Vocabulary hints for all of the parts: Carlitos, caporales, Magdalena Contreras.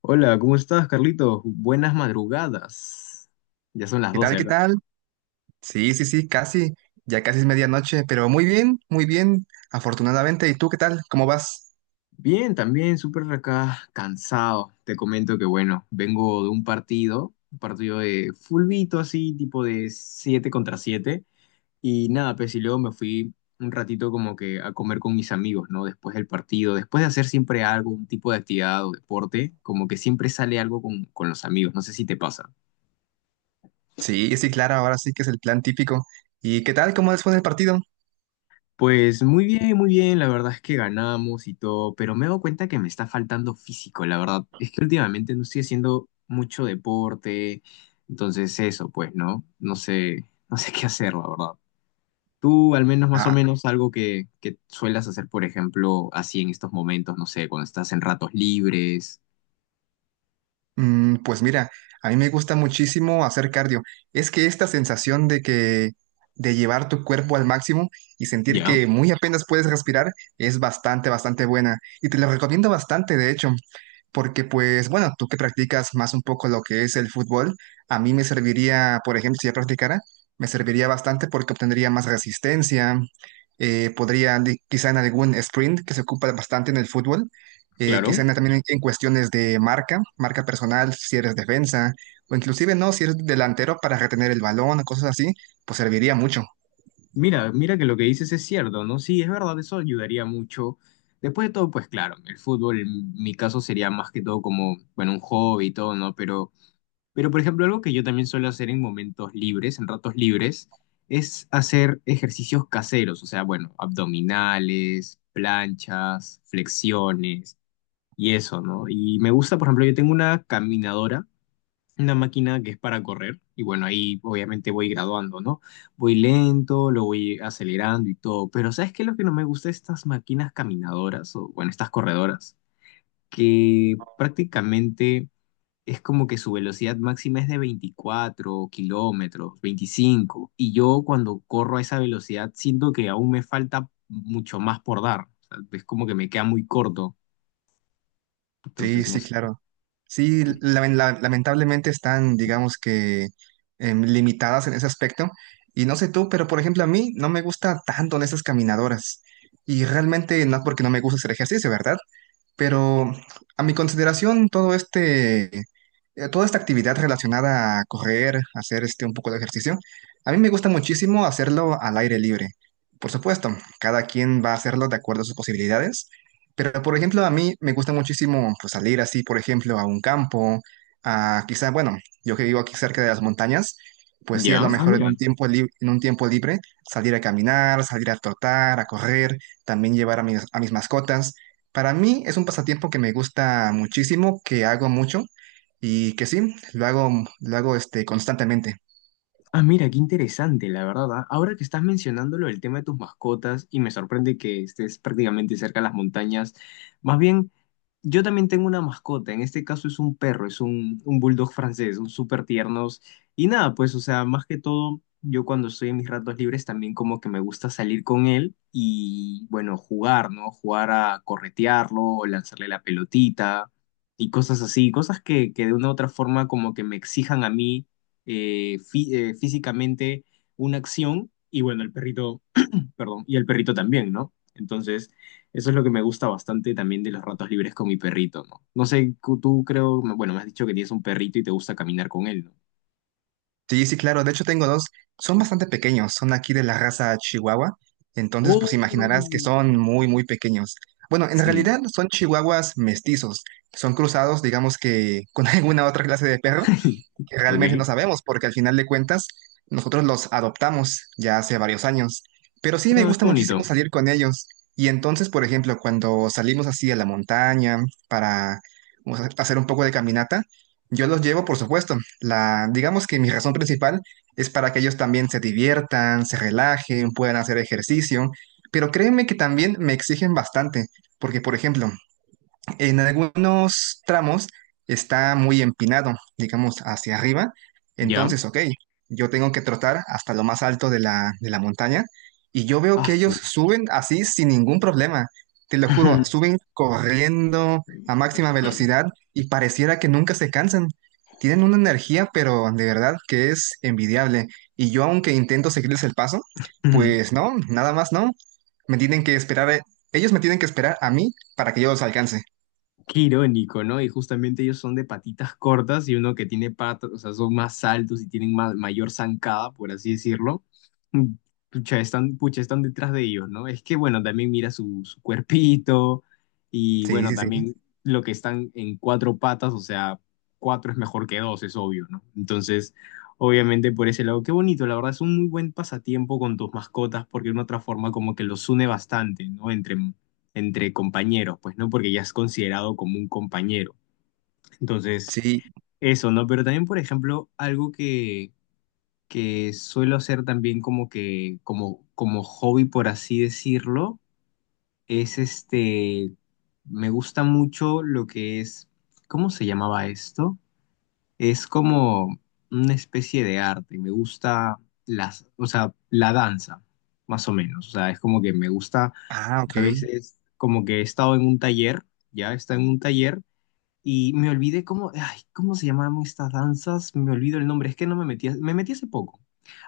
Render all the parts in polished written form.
Hola, ¿cómo estás, Carlitos? Buenas madrugadas. Ya son las ¿Qué tal? 12 ¿Qué acá. tal? Sí, sí, sí, casi. Ya casi es medianoche, pero muy bien, afortunadamente. ¿Y tú qué tal? ¿Cómo vas? Bien, también súper acá cansado. Te comento que, bueno, vengo de un partido de fulbito así, tipo de 7 contra siete. Y nada, pues y luego me fui un ratito como que a comer con mis amigos, ¿no? Después del partido, después de hacer siempre algo, un tipo de actividad o deporte, como que siempre sale algo con los amigos. No sé si te pasa. Sí, sí, claro, ahora sí que es el plan típico. ¿Y qué tal? ¿Cómo les fue en el partido? Pues muy bien, la verdad es que ganamos y todo, pero me he dado cuenta que me está faltando físico, la verdad. Es que últimamente no estoy haciendo mucho deporte, entonces eso, pues, ¿no? No sé, no sé qué hacer, la verdad. Tú, al menos más o Ah, menos, algo que suelas hacer, por ejemplo, así en estos momentos, no sé, cuando estás en ratos libres. Pues mira, a mí me gusta muchísimo hacer cardio. Es que esta sensación de que de llevar tu cuerpo al máximo y sentir Ya, que muy apenas puedes respirar es bastante, bastante buena. Y te lo recomiendo bastante, de hecho, porque pues bueno, tú que practicas más un poco lo que es el fútbol, a mí me serviría, por ejemplo, si ya practicara, me serviría bastante porque obtendría más resistencia, podría quizá en algún sprint que se ocupa bastante en el fútbol, claro. quizás también en cuestiones de marca, marca personal, si eres defensa, o inclusive no, si eres delantero para retener el balón o cosas así, pues serviría mucho. Mira, mira que lo que dices es cierto, ¿no? Sí, es verdad, eso ayudaría mucho. Después de todo, pues claro, el fútbol en mi caso sería más que todo como, bueno, un hobby y todo, ¿no? Pero por ejemplo, algo que yo también suelo hacer en momentos libres, en ratos libres, es hacer ejercicios caseros, o sea, bueno, abdominales, planchas, flexiones y eso, ¿no? Y me gusta, por ejemplo, yo tengo una caminadora, una máquina que es para correr, y bueno, ahí obviamente voy graduando, ¿no? Voy lento, lo voy acelerando y todo, pero ¿sabes qué es lo que no me gusta de estas máquinas caminadoras o bueno, estas corredoras? Que prácticamente es como que su velocidad máxima es de 24 kilómetros, 25, y yo cuando corro a esa velocidad siento que aún me falta mucho más por dar, o sea, es como que me queda muy corto, Sí, entonces no sí, sé. claro. Sí, lamentablemente están, digamos que, limitadas en ese aspecto. Y no sé tú, pero por ejemplo a mí no me gusta tanto en esas caminadoras. Y realmente no es porque no me gusta hacer ejercicio, ¿verdad? Pero a mi consideración, toda esta actividad relacionada a correr, hacer este un poco de ejercicio, a mí me gusta muchísimo hacerlo al aire libre. Por supuesto, cada quien va a hacerlo de acuerdo a sus posibilidades, pero por ejemplo, a mí me gusta muchísimo pues, salir así, por ejemplo, a un campo, a quizá, bueno, yo que vivo aquí cerca de las montañas, pues sí, a Ya, lo ah, mejor en mira. En un tiempo libre, salir a caminar, salir a trotar, a correr, también llevar a a mis mascotas. Para mí es un pasatiempo que me gusta muchísimo, que hago mucho y que sí, lo hago este, constantemente. Ah, mira, qué interesante, la verdad. Ah, ahora que estás mencionándolo, el tema de tus mascotas, y me sorprende que estés prácticamente cerca de las montañas. Más bien, yo también tengo una mascota, en este caso es un perro, es un bulldog francés, son súper tiernos. Y nada, pues, o sea, más que todo, yo cuando estoy en mis ratos libres también como que me gusta salir con él y, bueno, jugar, ¿no? Jugar a corretearlo o lanzarle la pelotita y cosas así, cosas que de una u otra forma como que me exijan a mí físicamente una acción y bueno, el perrito, perdón, y el perrito también, ¿no? Entonces, eso es lo que me gusta bastante también de los ratos libres con mi perrito, ¿no? No sé, tú creo, bueno, me has dicho que tienes un perrito y te gusta caminar con él, ¿no? Sí, sí, claro, de hecho tengo dos, son bastante pequeños, son aquí de la raza Chihuahua, entonces pues Oh, imaginarás que son muy, muy pequeños. Bueno, en sí. realidad son chihuahuas mestizos, son cruzados, digamos que con alguna otra clase de perro, que realmente no Ok. sabemos, porque al final de cuentas nosotros los adoptamos ya hace varios años. Pero sí me Ah, gusta qué bonito. muchísimo salir con ellos. Y entonces, por ejemplo, cuando salimos así a la montaña para, o sea, hacer un poco de caminata, yo los llevo, por supuesto. La, digamos que mi razón principal es para que ellos también se diviertan, se relajen, puedan hacer ejercicio. Pero créeme que también me exigen bastante, porque, por ejemplo, en algunos tramos está muy empinado, digamos, hacia arriba. Ya. Entonces, ok, yo tengo que trotar hasta lo más alto de de la montaña y yo veo que Asu. ellos suben así sin ningún problema. Te lo juro, suben corriendo a máxima velocidad y pareciera que nunca se cansan. Tienen una energía, pero de verdad que es envidiable. Y yo, aunque intento seguirles el paso, pues no, nada más no. Me tienen que esperar, ellos me tienen que esperar a mí para que yo los alcance. Qué irónico, ¿no? Y justamente ellos son de patitas cortas y uno que tiene patas, o sea, son más altos y tienen mayor zancada, por así decirlo. Mm. Pucha, están detrás de ellos, ¿no? Es que, bueno, también mira su, cuerpito y, Sí, bueno, sí, sí. también lo que están en cuatro patas, o sea, cuatro es mejor que dos, es obvio, ¿no? Entonces, obviamente por ese lado, qué bonito, la verdad, es un muy buen pasatiempo con tus mascotas porque de una otra forma como que los une bastante, ¿no? Entre compañeros, pues, ¿no? Porque ya es considerado como un compañero. Entonces, Sí. eso, ¿no? Pero también, por ejemplo, algo que suelo hacer también como hobby, por así decirlo, es este, me gusta mucho lo que es, ¿cómo se llamaba esto? Es como una especie de arte, me gusta o sea, la danza, más o menos, o sea, es como que me gusta Ah, ok. a veces como que he estado en un taller, ya está en un taller y me olvidé cómo, ay, ¿cómo se llamaban estas danzas? Me olvido el nombre, es que no me metí, me metí hace poco.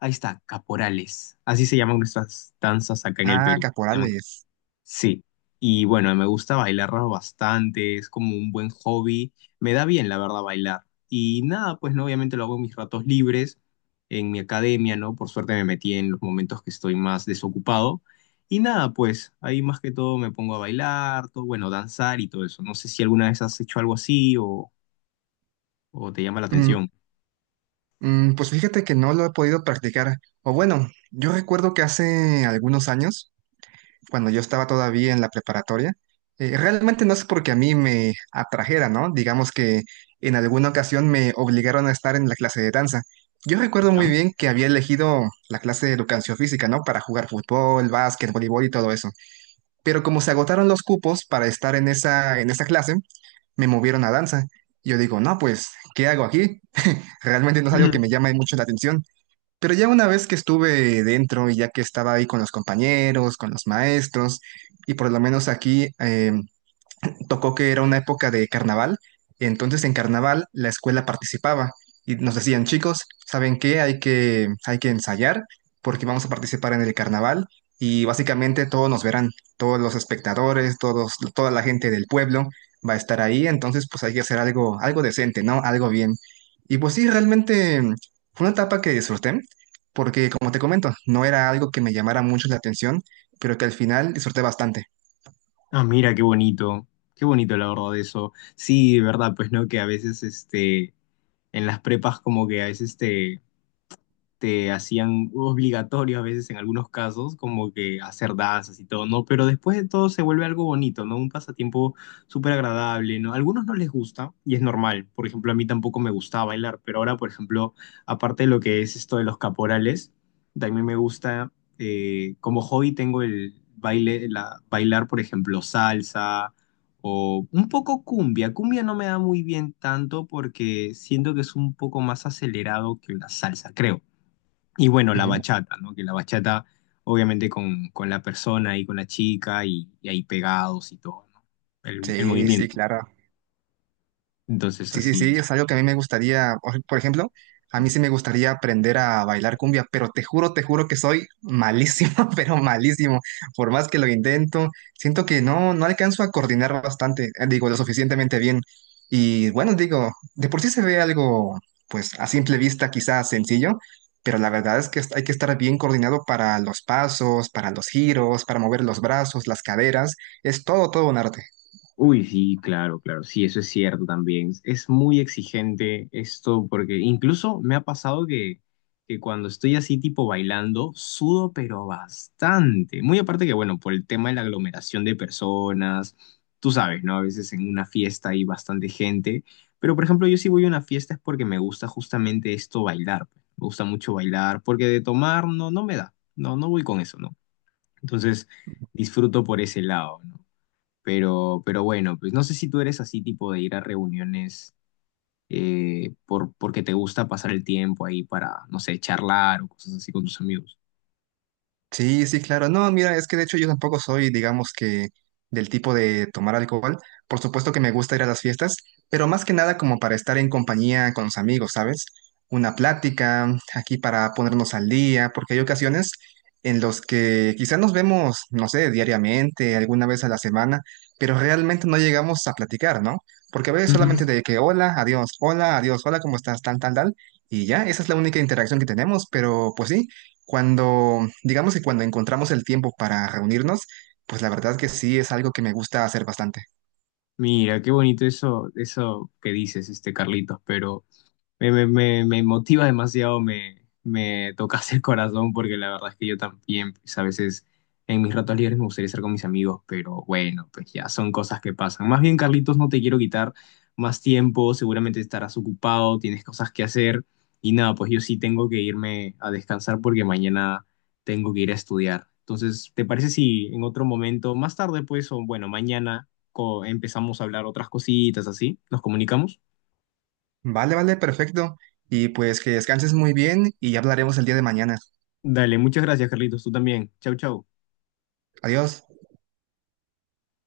Ahí está, caporales. Así se llaman nuestras danzas acá en el Ah, Perú. Se llaman. caporales. Sí, y bueno, me gusta bailar bastante, es como un buen hobby, me da bien la verdad bailar. Y nada, pues no, obviamente lo hago en mis ratos libres, en mi academia, ¿no? Por suerte me metí en los momentos que estoy más desocupado. Y nada, pues ahí más que todo me pongo a bailar, todo, bueno, danzar y todo eso. No sé si alguna vez has hecho algo así o te llama la Mm, atención, pues fíjate que no lo he podido practicar. O bueno, yo recuerdo que hace algunos años, cuando yo estaba todavía en la preparatoria, realmente no es porque a mí me atrajera, ¿no? Digamos que en alguna ocasión me obligaron a estar en la clase de danza. Yo recuerdo muy ¿ya? bien que había elegido la clase de educación física, ¿no? Para jugar fútbol, básquet, voleibol y todo eso. Pero como se agotaron los cupos para estar en esa clase, me movieron a danza. Yo digo, no, pues, ¿qué hago aquí? Realmente no es algo que me llame mucho la atención. Pero ya una vez que estuve dentro y ya que estaba ahí con los compañeros, con los maestros, y por lo menos aquí tocó que era una época de carnaval, entonces en carnaval la escuela participaba y nos decían, chicos, ¿saben qué? Hay que ensayar porque vamos a participar en el carnaval y básicamente todos nos verán, todos los espectadores, todos, toda la gente del pueblo va a estar ahí, entonces pues hay que hacer algo, algo decente, ¿no? Algo bien. Y pues sí, realmente fue una etapa que disfruté, porque como te comento, no era algo que me llamara mucho la atención, pero que al final disfruté bastante. Ah, mira, qué bonito la verdad eso. Sí, de verdad, pues no, que a veces este, en las prepas como que a veces te hacían obligatorio a veces en algunos casos, como que hacer danzas y todo, ¿no? Pero después de todo se vuelve algo bonito, ¿no? Un pasatiempo súper agradable, ¿no? A algunos no les gusta y es normal. Por ejemplo, a mí tampoco me gustaba bailar, pero ahora, por ejemplo, aparte de lo que es esto de los caporales, también me gusta, como hobby tengo el baile, bailar, por ejemplo, salsa. O un poco cumbia. Cumbia no me da muy bien tanto porque siento que es un poco más acelerado que la salsa, creo. Y bueno, la Ujú. bachata, ¿no? Que la bachata, obviamente, con la persona y con la chica y ahí pegados y todo, ¿no? El Sí, sí, movimiento. claro. Entonces, Sí, sí, así. sí, es algo que a mí me gustaría, por ejemplo, a mí sí me gustaría aprender a bailar cumbia, pero te juro que soy malísimo, pero malísimo. Por más que lo intento, siento que no, no alcanzo a coordinar bastante, digo, lo suficientemente bien. Y bueno, digo, de por sí se ve algo, pues a simple vista quizás sencillo, pero la verdad es que hay que estar bien coordinado para los pasos, para los giros, para mover los brazos, las caderas, es todo, todo un arte. Uy, sí, claro, claro, sí, eso es cierto también. Es muy exigente esto porque incluso me ha pasado que cuando estoy así tipo bailando, sudo pero bastante. Muy aparte que, bueno, por el tema de la aglomeración de personas, tú sabes, ¿no? A veces en una fiesta hay bastante gente, pero por ejemplo yo si voy a una fiesta es porque me gusta justamente esto bailar, pues. Me gusta mucho bailar porque de tomar no, no me da, no, no voy con eso, ¿no? Entonces disfruto por ese lado, ¿no? Pero bueno, pues no sé si tú eres así tipo de ir a reuniones porque te gusta pasar el tiempo ahí para, no sé, charlar o cosas así con tus amigos. Sí, sí, claro. No, mira, es que de hecho yo tampoco soy, digamos que, del tipo de tomar alcohol. Por supuesto que me gusta ir a las fiestas, pero más que nada como para estar en compañía con los amigos, ¿sabes? Una plática, aquí para ponernos al día, porque hay ocasiones en los que quizás nos vemos, no sé, diariamente, alguna vez a la semana, pero realmente no llegamos a platicar, ¿no? Porque a veces Mm. solamente de que hola, adiós, hola, adiós, hola, ¿cómo estás? Tal, tal, tal. Y ya, esa es la única interacción que tenemos, pero pues sí. Cuando, digamos que cuando encontramos el tiempo para reunirnos, pues la verdad que sí es algo que me gusta hacer bastante. Mira, qué bonito eso, eso que dices, este Carlitos, pero... Me motiva demasiado, me tocas el corazón porque la verdad es que yo también, pues a veces en mis ratos libres me gustaría estar con mis amigos, pero bueno, pues ya son cosas que pasan. Más bien, Carlitos, no te quiero quitar más tiempo, seguramente estarás ocupado, tienes cosas que hacer y nada, pues yo sí tengo que irme a descansar porque mañana tengo que ir a estudiar. Entonces, ¿te parece si en otro momento, más tarde pues, o bueno, mañana empezamos a hablar otras cositas así? ¿Nos comunicamos? Vale, vale, perfecto. Y pues que descanses muy bien y ya hablaremos el día de mañana. Dale, muchas gracias, Carlitos. Tú también. Chau, chau. Adiós.